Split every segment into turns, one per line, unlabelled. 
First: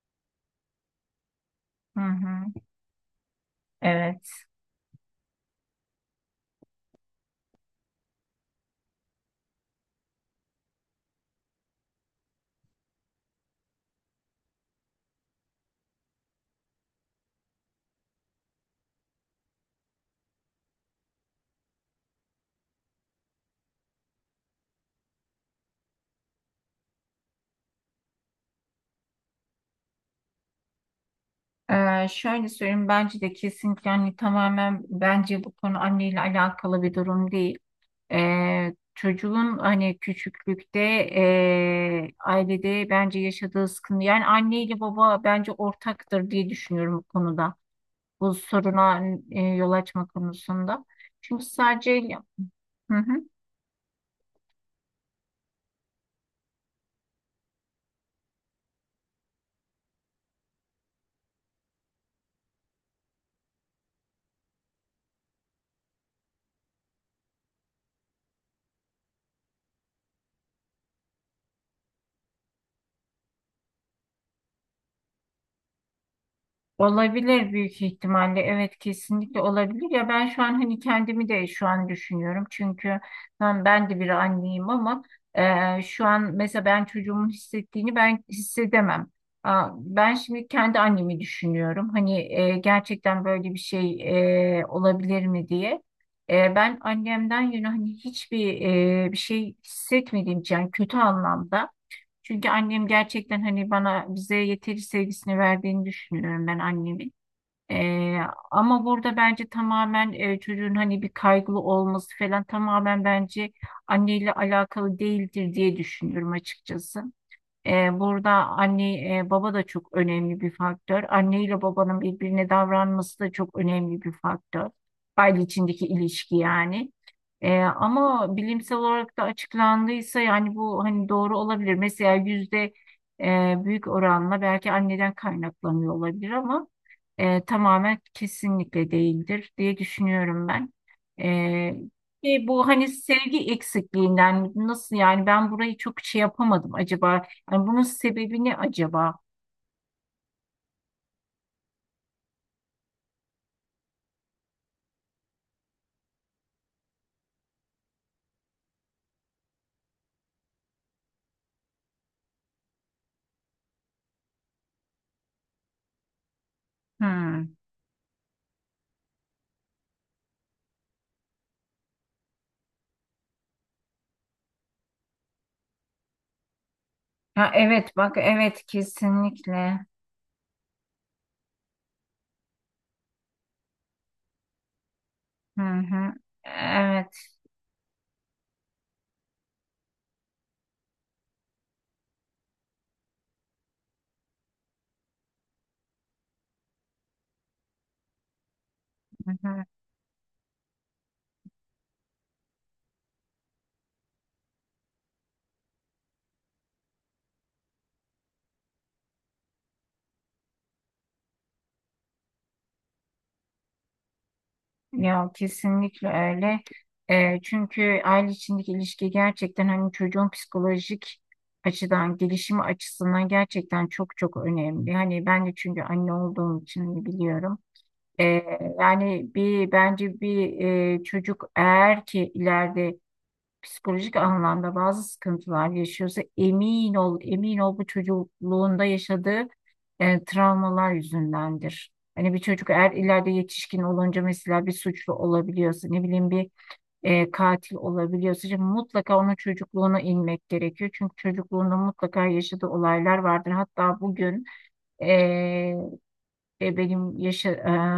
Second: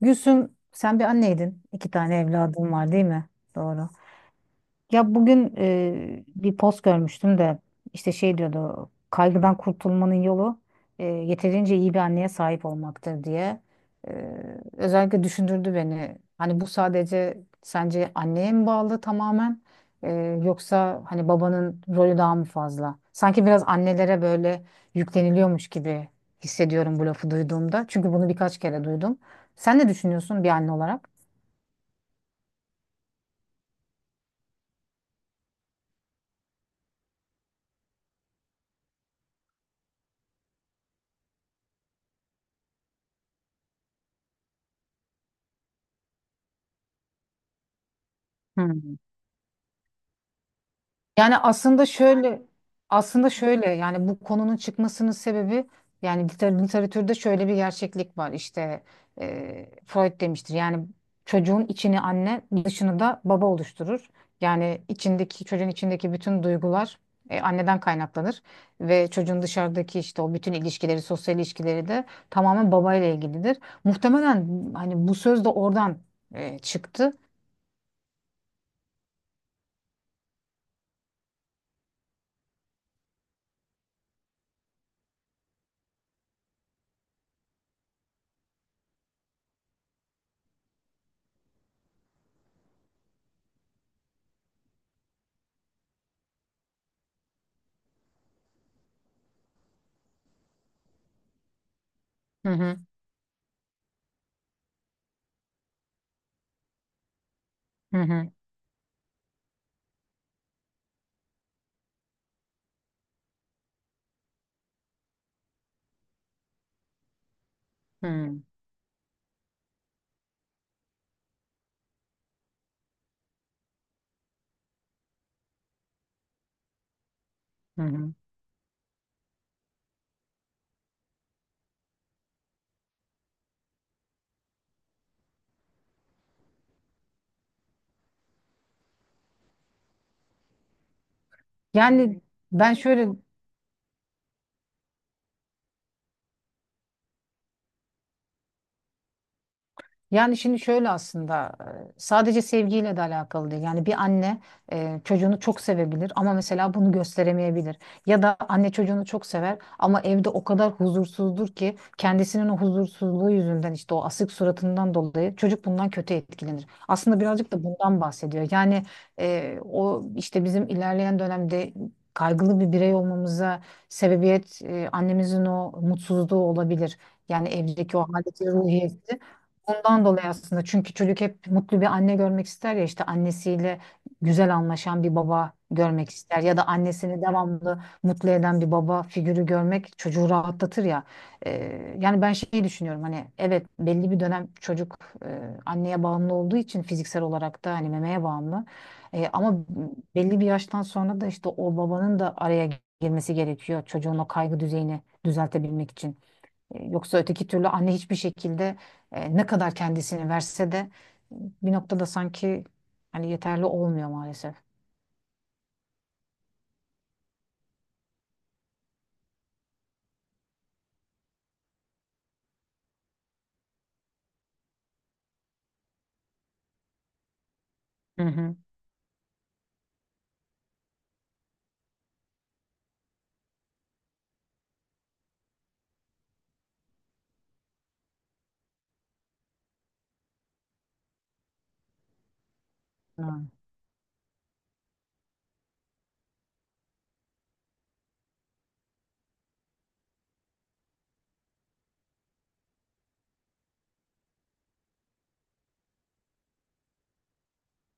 Gülsüm, sen bir anneydin. İki
Hı
tane
hı,
evladın var, değil mi? Doğru.
evet.
Ya bugün bir post görmüştüm de işte şey diyordu: kaygıdan kurtulmanın yolu yeterince iyi bir anneye sahip olmaktır diye. E, Özellikle düşündürdü beni. Hani bu sadece sence anneye mi bağlı tamamen, E, yoksa hani babanın rolü daha mı fazla? Sanki biraz annelere böyle yükleniliyormuş gibi hissediyorum bu lafı duyduğumda. Çünkü bunu birkaç kere duydum. Sen ne düşünüyorsun bir anne olarak?
Şöyle söyleyeyim, bence de kesinlikle hani tamamen bence bu konu anneyle alakalı bir durum değil. Çocuğun hani küçüklükte ailede bence yaşadığı sıkıntı, yani anne ile baba bence ortaktır diye düşünüyorum bu konuda. Bu soruna yol açma konusunda.
Yani
Çünkü
aslında
sadece
şöyle
hı hı.
Aslında şöyle, yani bu konunun çıkmasının sebebi, yani literatürde şöyle bir gerçeklik var. İşte Freud demiştir yani çocuğun içini anne, dışını da baba oluşturur. Yani çocuğun içindeki bütün duygular anneden kaynaklanır ve çocuğun dışarıdaki işte o bütün ilişkileri, sosyal ilişkileri de tamamen babayla ilgilidir. Muhtemelen hani bu söz de oradan çıktı.
Olabilir büyük ihtimalle. Evet, kesinlikle olabilir. Ya ben şu an hani kendimi de şu an düşünüyorum. Çünkü ben de bir anneyim ama şu an mesela ben çocuğumun hissettiğini ben hissedemem. Aa, ben şimdi kendi annemi düşünüyorum. Hani gerçekten böyle bir şey olabilir mi diye. Ben annemden yana hani hiçbir bir şey hissetmediğim için, yani kötü anlamda.
Hı
Çünkü
hı,
annem gerçekten hani bana bize yeteri sevgisini verdiğini düşünüyorum ben annemin.
hı
Ee,
hı,
ama burada bence tamamen çocuğun hani bir kaygılı olması falan tamamen bence anneyle alakalı değildir diye düşünüyorum açıkçası. E, burada
hı
anne baba da çok önemli bir faktör. Anne ile babanın birbirine davranması da çok önemli bir faktör. Aile içindeki ilişki yani. E,
hı.
ama bilimsel olarak da açıklandıysa yani bu hani doğru olabilir. Mesela yüzde büyük oranla belki anneden kaynaklanıyor olabilir ama tamamen kesinlikle değildir diye düşünüyorum ben. E,
Yani
bu
ben
hani
şöyle
sevgi eksikliğinden nasıl, yani ben burayı çok şey yapamadım acaba, yani bunun sebebi ne acaba?
Yani şimdi şöyle, aslında sadece sevgiyle de alakalı değil. Yani bir anne çocuğunu çok sevebilir ama mesela bunu gösteremeyebilir. Ya da anne çocuğunu çok sever ama evde o kadar huzursuzdur ki kendisinin o huzursuzluğu yüzünden, işte o asık suratından dolayı çocuk bundan kötü etkilenir. Aslında birazcık
Hmm.
da bundan bahsediyor. Yani o işte bizim ilerleyen dönemde kaygılı bir birey olmamıza sebebiyet annemizin o mutsuzluğu olabilir. Yani
Ha, evet,
evdeki o
bak
haleti
evet
ruhiyeti.
kesinlikle.
Ondan dolayı, aslında çünkü çocuk hep mutlu bir anne görmek ister ya, işte annesiyle güzel anlaşan bir baba
Hı
görmek
hı.
ister ya da annesini
Evet.
devamlı mutlu eden bir baba figürü görmek çocuğu rahatlatır ya. Yani ben şeyi düşünüyorum, hani evet belli bir dönem çocuk e, anneye bağımlı olduğu için, fiziksel olarak da hani memeye bağımlı.
Hı
Ama
hı.
belli bir yaştan sonra da işte o babanın da araya girmesi gerekiyor çocuğun o kaygı düzeyini düzeltebilmek için. Yoksa öteki türlü anne hiçbir şekilde, ne kadar kendisini verse de bir noktada sanki hani yeterli olmuyor maalesef.
Ya kesinlikle öyle. Çünkü aile içindeki ilişki gerçekten hani çocuğun psikolojik açıdan, gelişimi açısından gerçekten çok çok önemli. Hani ben de çünkü anne olduğum için hani, biliyorum.
Hı hı.
Yani bir bence bir çocuk, eğer ki ileride psikolojik anlamda bazı sıkıntılar yaşıyorsa, emin ol, emin ol, bu çocukluğunda yaşadığı travmalar yüzündendir. Hani bir çocuk eğer ileride
Hı
yetişkin olunca mesela bir suçlu olabiliyorsa, ne bileyim bir katil olabiliyorsa, şimdi mutlaka onun çocukluğuna inmek gerekiyor. Çünkü çocukluğunda mutlaka yaşadığı olaylar vardır. Hatta bugün e, benim yaşa,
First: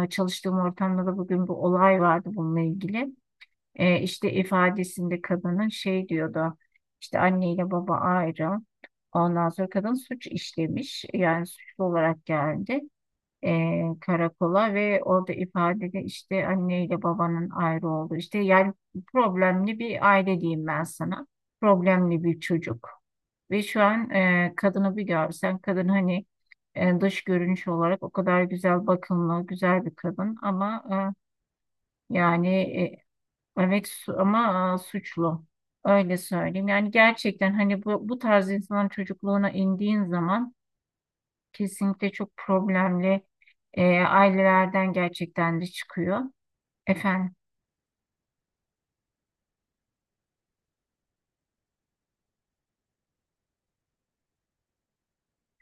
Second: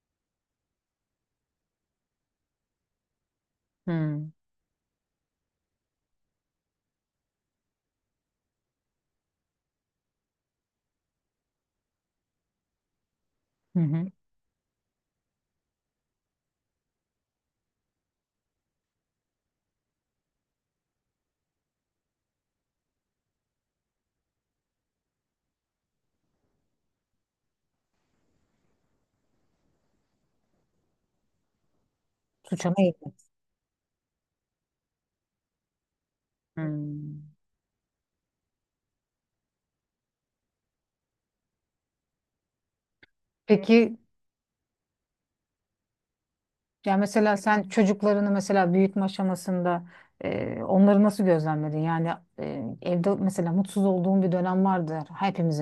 e, çalıştığım ortamda da bugün bir olay vardı bununla ilgili. E,
hı
işte ifadesinde kadının şey diyordu. İşte anneyle baba ayrı. Ondan sonra kadın suç işlemiş. Yani suçlu olarak geldi
hı. Hı.
karakola, ve orada ifadede işte anneyle babanın ayrı olduğu. İşte yani problemli bir aile diyeyim ben sana. Problemli bir çocuk. Ve şu an kadını bir görsen, kadın hani dış görünüş olarak o kadar güzel, bakımlı, güzel bir kadın ama yani
Suça
e,
meyilli.
evet, ama suçlu. Öyle
Hı.
söyleyeyim. Yani gerçekten hani bu tarz insanların çocukluğuna indiğin zaman kesinlikle çok problemli
Peki,
ailelerden gerçekten de çıkıyor.
ya
Efendim.
mesela sen çocuklarını mesela büyütme aşamasında onları nasıl gözlemledin? Yani evde mesela mutsuz olduğun bir dönem vardır.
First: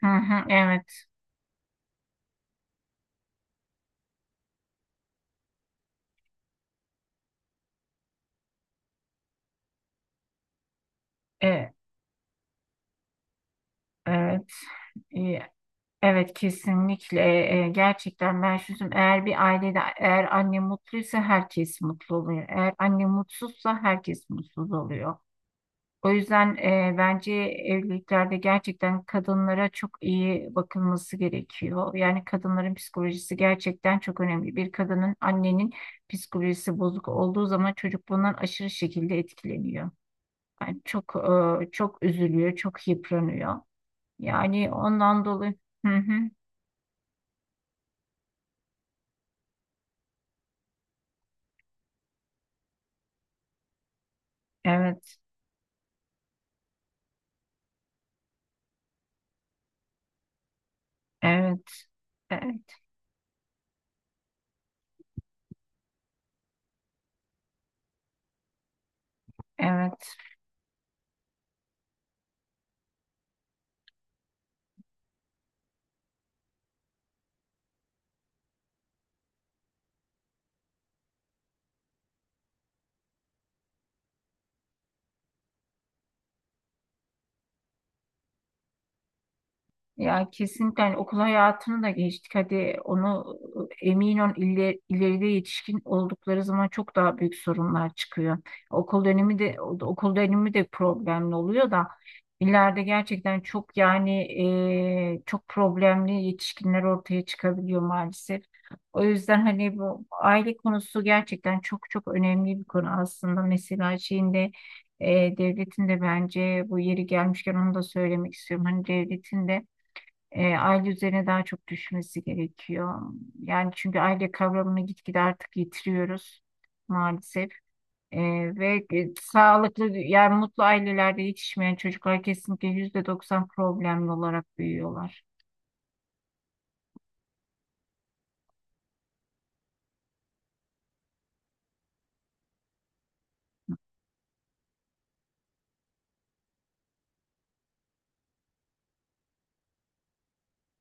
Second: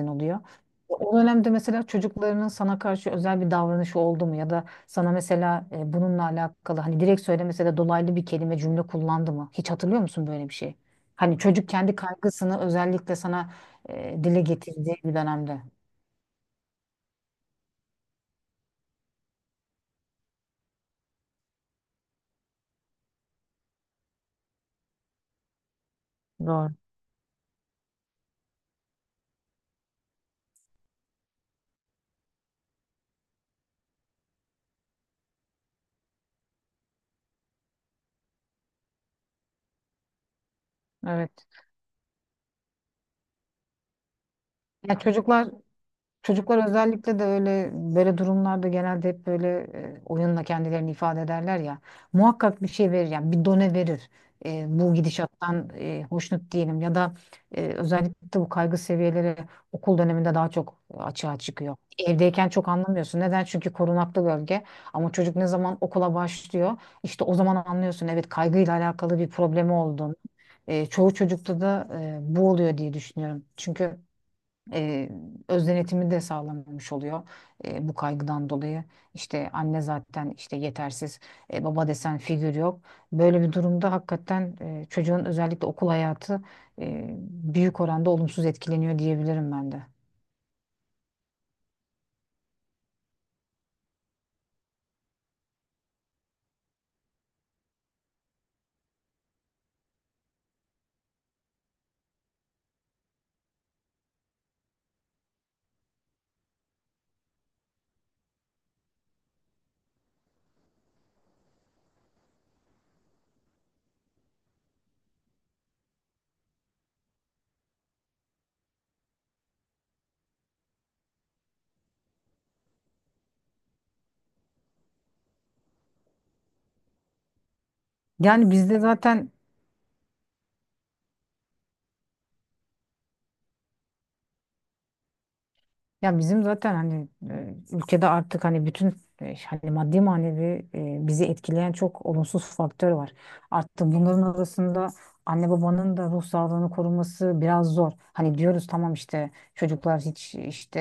Hı
oluyor.
hı, evet.
O dönemde mesela çocuklarının sana karşı özel bir davranışı oldu mu? Ya da sana mesela bununla alakalı, hani direkt söylemese de dolaylı bir kelime, cümle kullandı mı? Hiç hatırlıyor musun böyle bir şey? Hani çocuk
E,
kendi kaygısını özellikle sana dile
evet.
getirdiği bir
E,
dönemde.
evet kesinlikle. Gerçekten ben şunu, eğer bir ailede, eğer anne mutluysa herkes mutlu oluyor. Eğer anne mutsuzsa herkes mutsuz oluyor. O yüzden
Doğru.
bence evliliklerde gerçekten kadınlara çok iyi bakılması gerekiyor. Yani kadınların psikolojisi gerçekten çok önemli. Bir kadının, annenin psikolojisi bozuk olduğu zaman çocuk bundan aşırı şekilde etkileniyor. Yani çok
Evet.
çok üzülüyor, çok yıpranıyor. Yani
Ya
ondan
çocuklar
dolayı. Hı hı.
Çocuklar özellikle de öyle böyle durumlarda genelde hep böyle oyunla kendilerini ifade ederler ya. Muhakkak bir şey verir, yani bir done verir. Bu
Evet,
gidişattan hoşnut değilim, ya da özellikle bu kaygı seviyeleri okul döneminde daha çok açığa
evet,
çıkıyor. Evdeyken
evet,
çok anlamıyorsun. Neden? Çünkü korunaklı bölge. Ama çocuk ne zaman okula başlıyor, işte o zaman anlıyorsun. Evet, kaygıyla alakalı bir problemi olduğunu.
evet.
Çoğu çocukta da bu oluyor diye düşünüyorum. Çünkü e, öz denetimi de sağlanmamış oluyor bu kaygıdan dolayı. İşte anne zaten işte yetersiz, baba desen figür yok. Böyle bir durumda hakikaten çocuğun özellikle okul hayatı e, büyük oranda olumsuz etkileniyor diyebilirim ben de.
Ya kesinlikle hani okul hayatını da geçtik. Hadi onu, emin ol ileride yetişkin oldukları zaman çok daha büyük sorunlar çıkıyor. Okul dönemi de okul dönemi de problemli oluyor da ileride gerçekten çok, yani çok problemli yetişkinler ortaya çıkabiliyor maalesef. O yüzden hani bu aile konusu gerçekten çok çok önemli bir konu aslında. Mesela şeyinde devletin de bence, bu yeri gelmişken onu da söylemek istiyorum, hani devletin de aile üzerine daha çok düşmesi gerekiyor. Yani çünkü aile kavramını gitgide artık yitiriyoruz maalesef. E,
Yani bizde
ve
zaten
sağlıklı, yani mutlu ailelerde yetişmeyen çocuklar kesinlikle %90 problemli olarak büyüyorlar.
Ya bizim zaten hani ülkede artık hani bütün hani maddi manevi bizi etkileyen çok olumsuz faktör var. Artık bunların arasında anne babanın da ruh sağlığını koruması biraz zor. Hani diyoruz tamam, işte çocuklar hiç işte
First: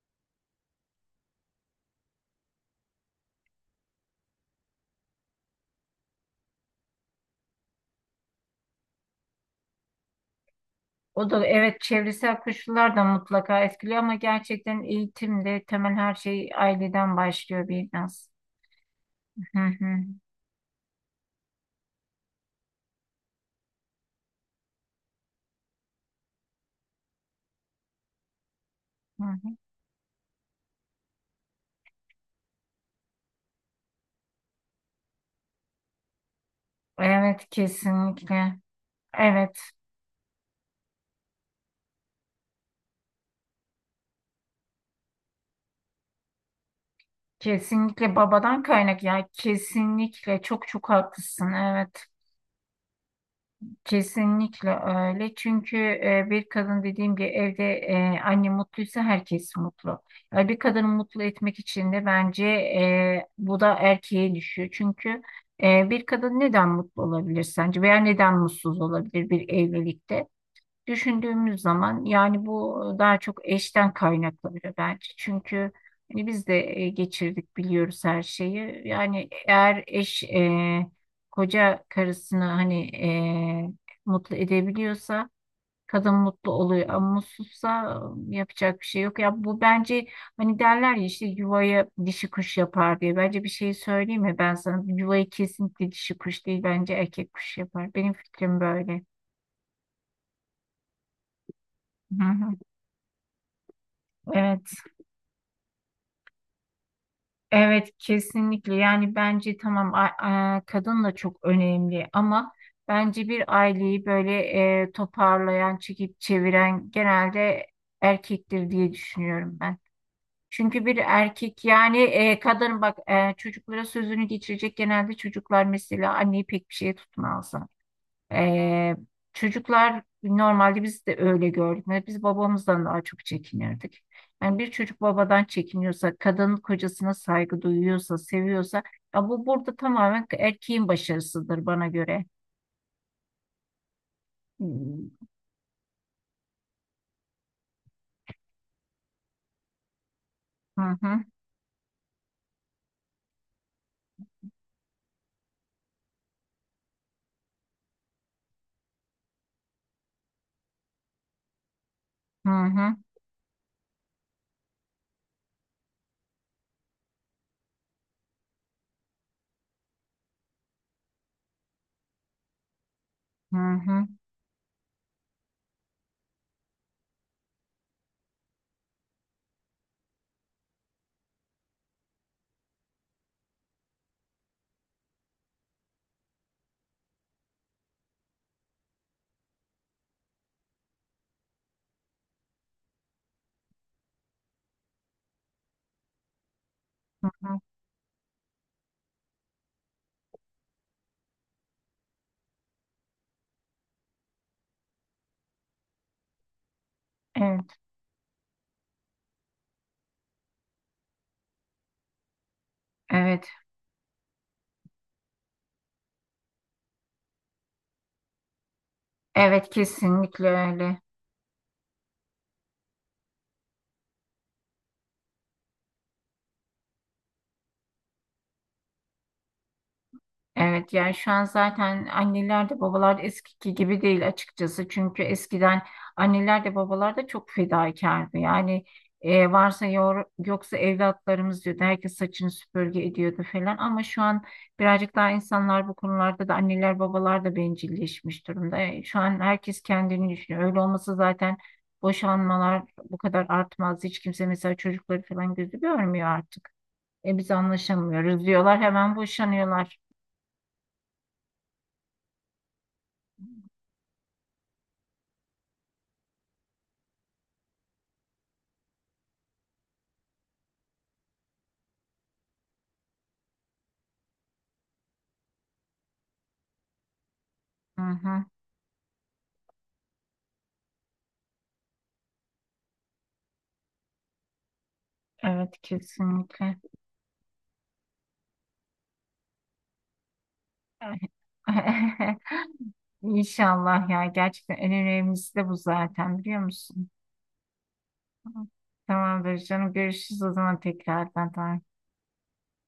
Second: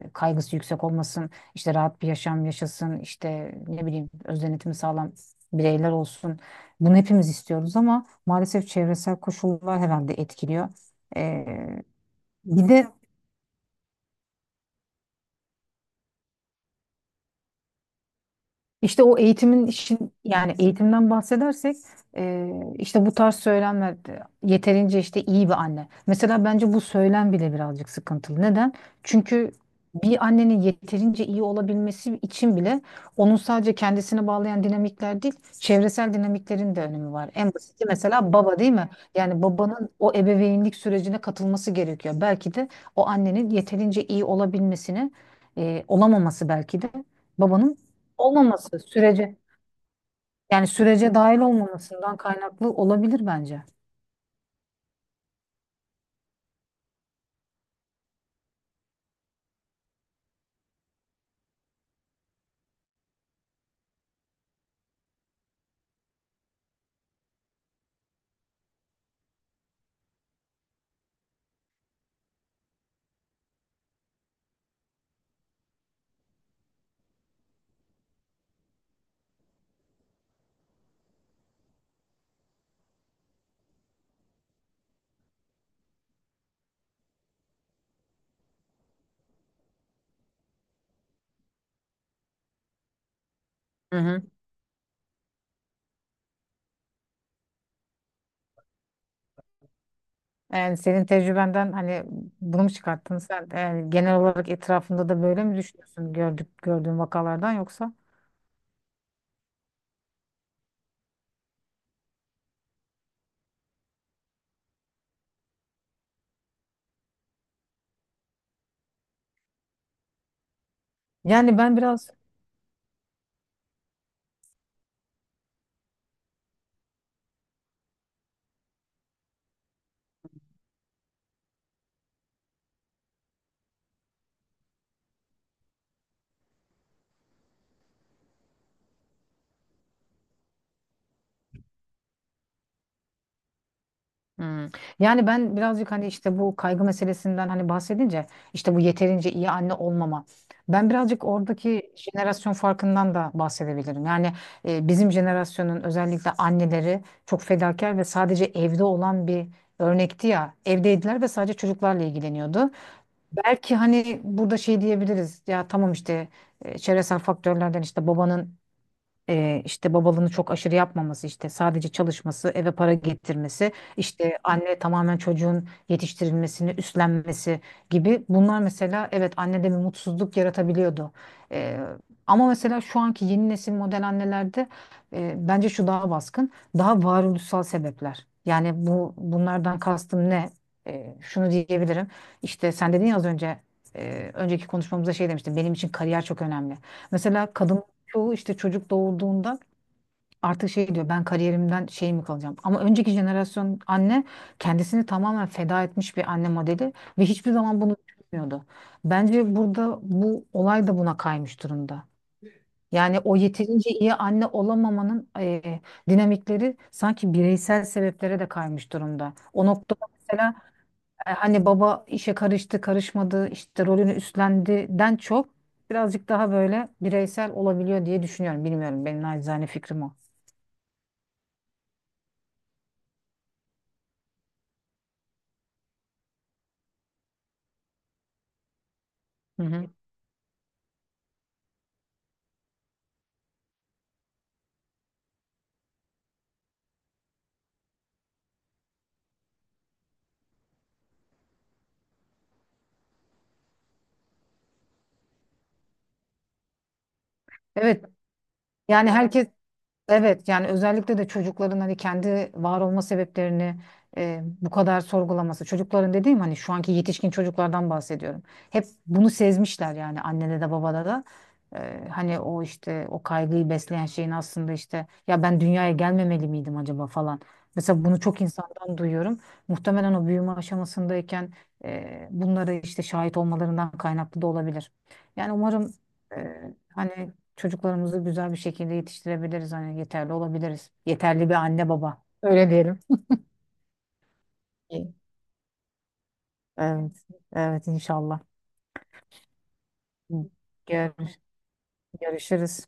kaygısı yüksek olmasın, işte rahat bir yaşam yaşasın, işte ne bileyim öz denetimi sağlam bireyler olsun. Bunu hepimiz istiyoruz ama maalesef çevresel koşullar herhalde etkiliyor.
O da
E,
evet, çevresel
Bir de
koşullar da mutlaka etkiliyor ama gerçekten eğitimde temel her şey aileden başlıyor biraz.
İşte o
Hı
eğitimin
hı,
işin, yani eğitimden bahsedersek e, işte bu tarz söylemler de yeterince işte iyi bir anne. Mesela bence bu söylem bile birazcık sıkıntılı. Neden?
hı
Çünkü
hı.
bir annenin yeterince iyi olabilmesi için bile onun sadece kendisine bağlayan dinamikler değil, çevresel dinamiklerin de önemi var.
Evet
En basiti mesela
kesinlikle.
baba, değil mi? Yani
Evet.
babanın o ebeveynlik sürecine katılması gerekiyor. Belki de o annenin yeterince iyi olabilmesini, olamaması belki de babanın
Kesinlikle babadan
olmaması
kaynak ya, kesinlikle çok çok
sürece dahil
haklısın, evet,
olmamasından kaynaklı olabilir bence.
kesinlikle öyle çünkü bir kadın, dediğim gibi, evde anne mutluysa herkes mutlu. Yani bir kadını mutlu etmek için de bence bu da erkeğe düşüyor çünkü bir kadın neden mutlu olabilir sence veya neden mutsuz olabilir bir evlilikte? Düşündüğümüz zaman yani bu daha çok eşten kaynaklanıyor bence. Çünkü hani biz de geçirdik, biliyoruz her şeyi. Yani eğer eş koca karısını hani e, mutlu edebiliyorsa kadın mutlu oluyor ama mutsuzsa yapacak bir şey yok. Ya bu bence, hani derler ya, işte yuvaya dişi kuş yapar diye. Bence bir şey
Hı
söyleyeyim
hı.
mi ben sana? Yuvayı kesinlikle dişi kuş değil, bence erkek kuş yapar. Benim fikrim böyle.
Yani senin tecrübenden hani
Hı hı.
bunu mu çıkarttın sen? Yani genel olarak
Evet.
etrafında da böyle mi düşünüyorsun, gördüğün vakalardan,
Evet
yoksa?
kesinlikle yani bence tamam, kadın da çok önemli ama bence bir aileyi böyle toparlayan, çekip çeviren genelde erkektir diye düşünüyorum ben. Çünkü bir
Yani
erkek,
ben
yani
biraz
kadın bak çocuklara sözünü geçirecek, genelde çocuklar mesela anneyi pek bir şeye tutmaz. Ee, çocuklar normalde, biz de öyle gördük. Yani biz babamızdan daha çok çekinirdik. Yani bir çocuk babadan çekiniyorsa, kadının kocasına saygı duyuyorsa, seviyorsa, ya bu burada tamamen erkeğin başarısıdır bana göre. Hı
Hmm. Yani ben birazcık, hani işte bu kaygı meselesinden hani bahsedince, işte bu yeterince iyi anne olmama. Ben
hı,
birazcık oradaki jenerasyon farkından da bahsedebilirim. Yani bizim jenerasyonun özellikle anneleri çok fedakar ve sadece evde olan bir örnekti ya. Evdeydiler ve sadece çocuklarla
hı
ilgileniyordu.
hı,
Belki hani burada şey diyebiliriz ya, tamam işte çevresel faktörlerden işte babanın işte babalığını çok aşırı yapmaması, işte sadece çalışması, eve para
hı
getirmesi,
hı,
işte anne tamamen çocuğun yetiştirilmesini üstlenmesi gibi, bunlar mesela evet annede bir mutsuzluk yaratabiliyordu. E, Ama mesela şu anki yeni nesil model annelerde bence şu daha baskın, daha varoluşsal sebepler. Yani bunlardan kastım ne? Şunu diyebilirim. İşte sen dedin ya az önce, önceki konuşmamızda şey demiştin. Benim için kariyer çok önemli.
hı
Mesela
hı.
kadın çoğu, işte çocuk doğurduğunda artık şey diyor: ben kariyerimden şey mi kalacağım? Ama önceki jenerasyon anne kendisini tamamen feda etmiş bir anne modeli ve hiçbir
Evet,
zaman bunu düşünmüyordu. Bence burada bu olay da buna kaymış durumda. Yani o
evet,
yeterince iyi anne olamamanın, dinamikleri sanki bireysel sebeplere de kaymış durumda. O
evet
noktada
kesinlikle
mesela
öyle.
hani baba işe karıştı, karışmadı, işte rolünü üstlendiden çok birazcık daha böyle bireysel olabiliyor diye düşünüyorum. Bilmiyorum, benim naçizane fikrim o.
Evet yani şu an zaten anneler de babalar da eskiki gibi değil açıkçası. Çünkü eskiden anneler de babalar da çok fedakardı. Yani
Hı
varsa
hı.
yoksa evlatlarımız diyordu. Herkes saçını süpürge ediyordu falan. Ama şu an birazcık daha insanlar bu konularda da anneler babalar da bencilleşmiş durumda. Şu an herkes kendini düşünüyor. Öyle olmasa zaten boşanmalar bu kadar artmaz. Hiç kimse mesela çocukları falan gözü görmüyor artık. Biz
Evet
anlaşamıyoruz diyorlar,
yani
hemen
herkes
boşanıyorlar.
Evet, yani özellikle de çocukların hani kendi var olma sebeplerini bu kadar sorgulaması. Çocukların dediğim, hani şu anki yetişkin çocuklardan bahsediyorum. Hep bunu sezmişler yani, annede de babada da. Hani o işte o kaygıyı besleyen şeyin aslında, işte ya ben dünyaya gelmemeli miydim acaba falan.
Hı
Mesela bunu çok
hı.
insandan duyuyorum. Muhtemelen o büyüme aşamasındayken bunlara işte şahit olmalarından kaynaklı da olabilir. Yani
Evet
umarım e,
kesinlikle.
hani çocuklarımızı güzel bir şekilde yetiştirebiliriz. Hani yeterli olabiliriz. Yeterli bir anne baba. Öyle diyelim.
İnşallah ya, gerçekten en
İyi.
önemlisi de bu zaten biliyor musun?
Evet. Evet, inşallah.
Tamamdır canım, görüşürüz o zaman
Gör-
tekrardan. Tamam.
görüşürüz.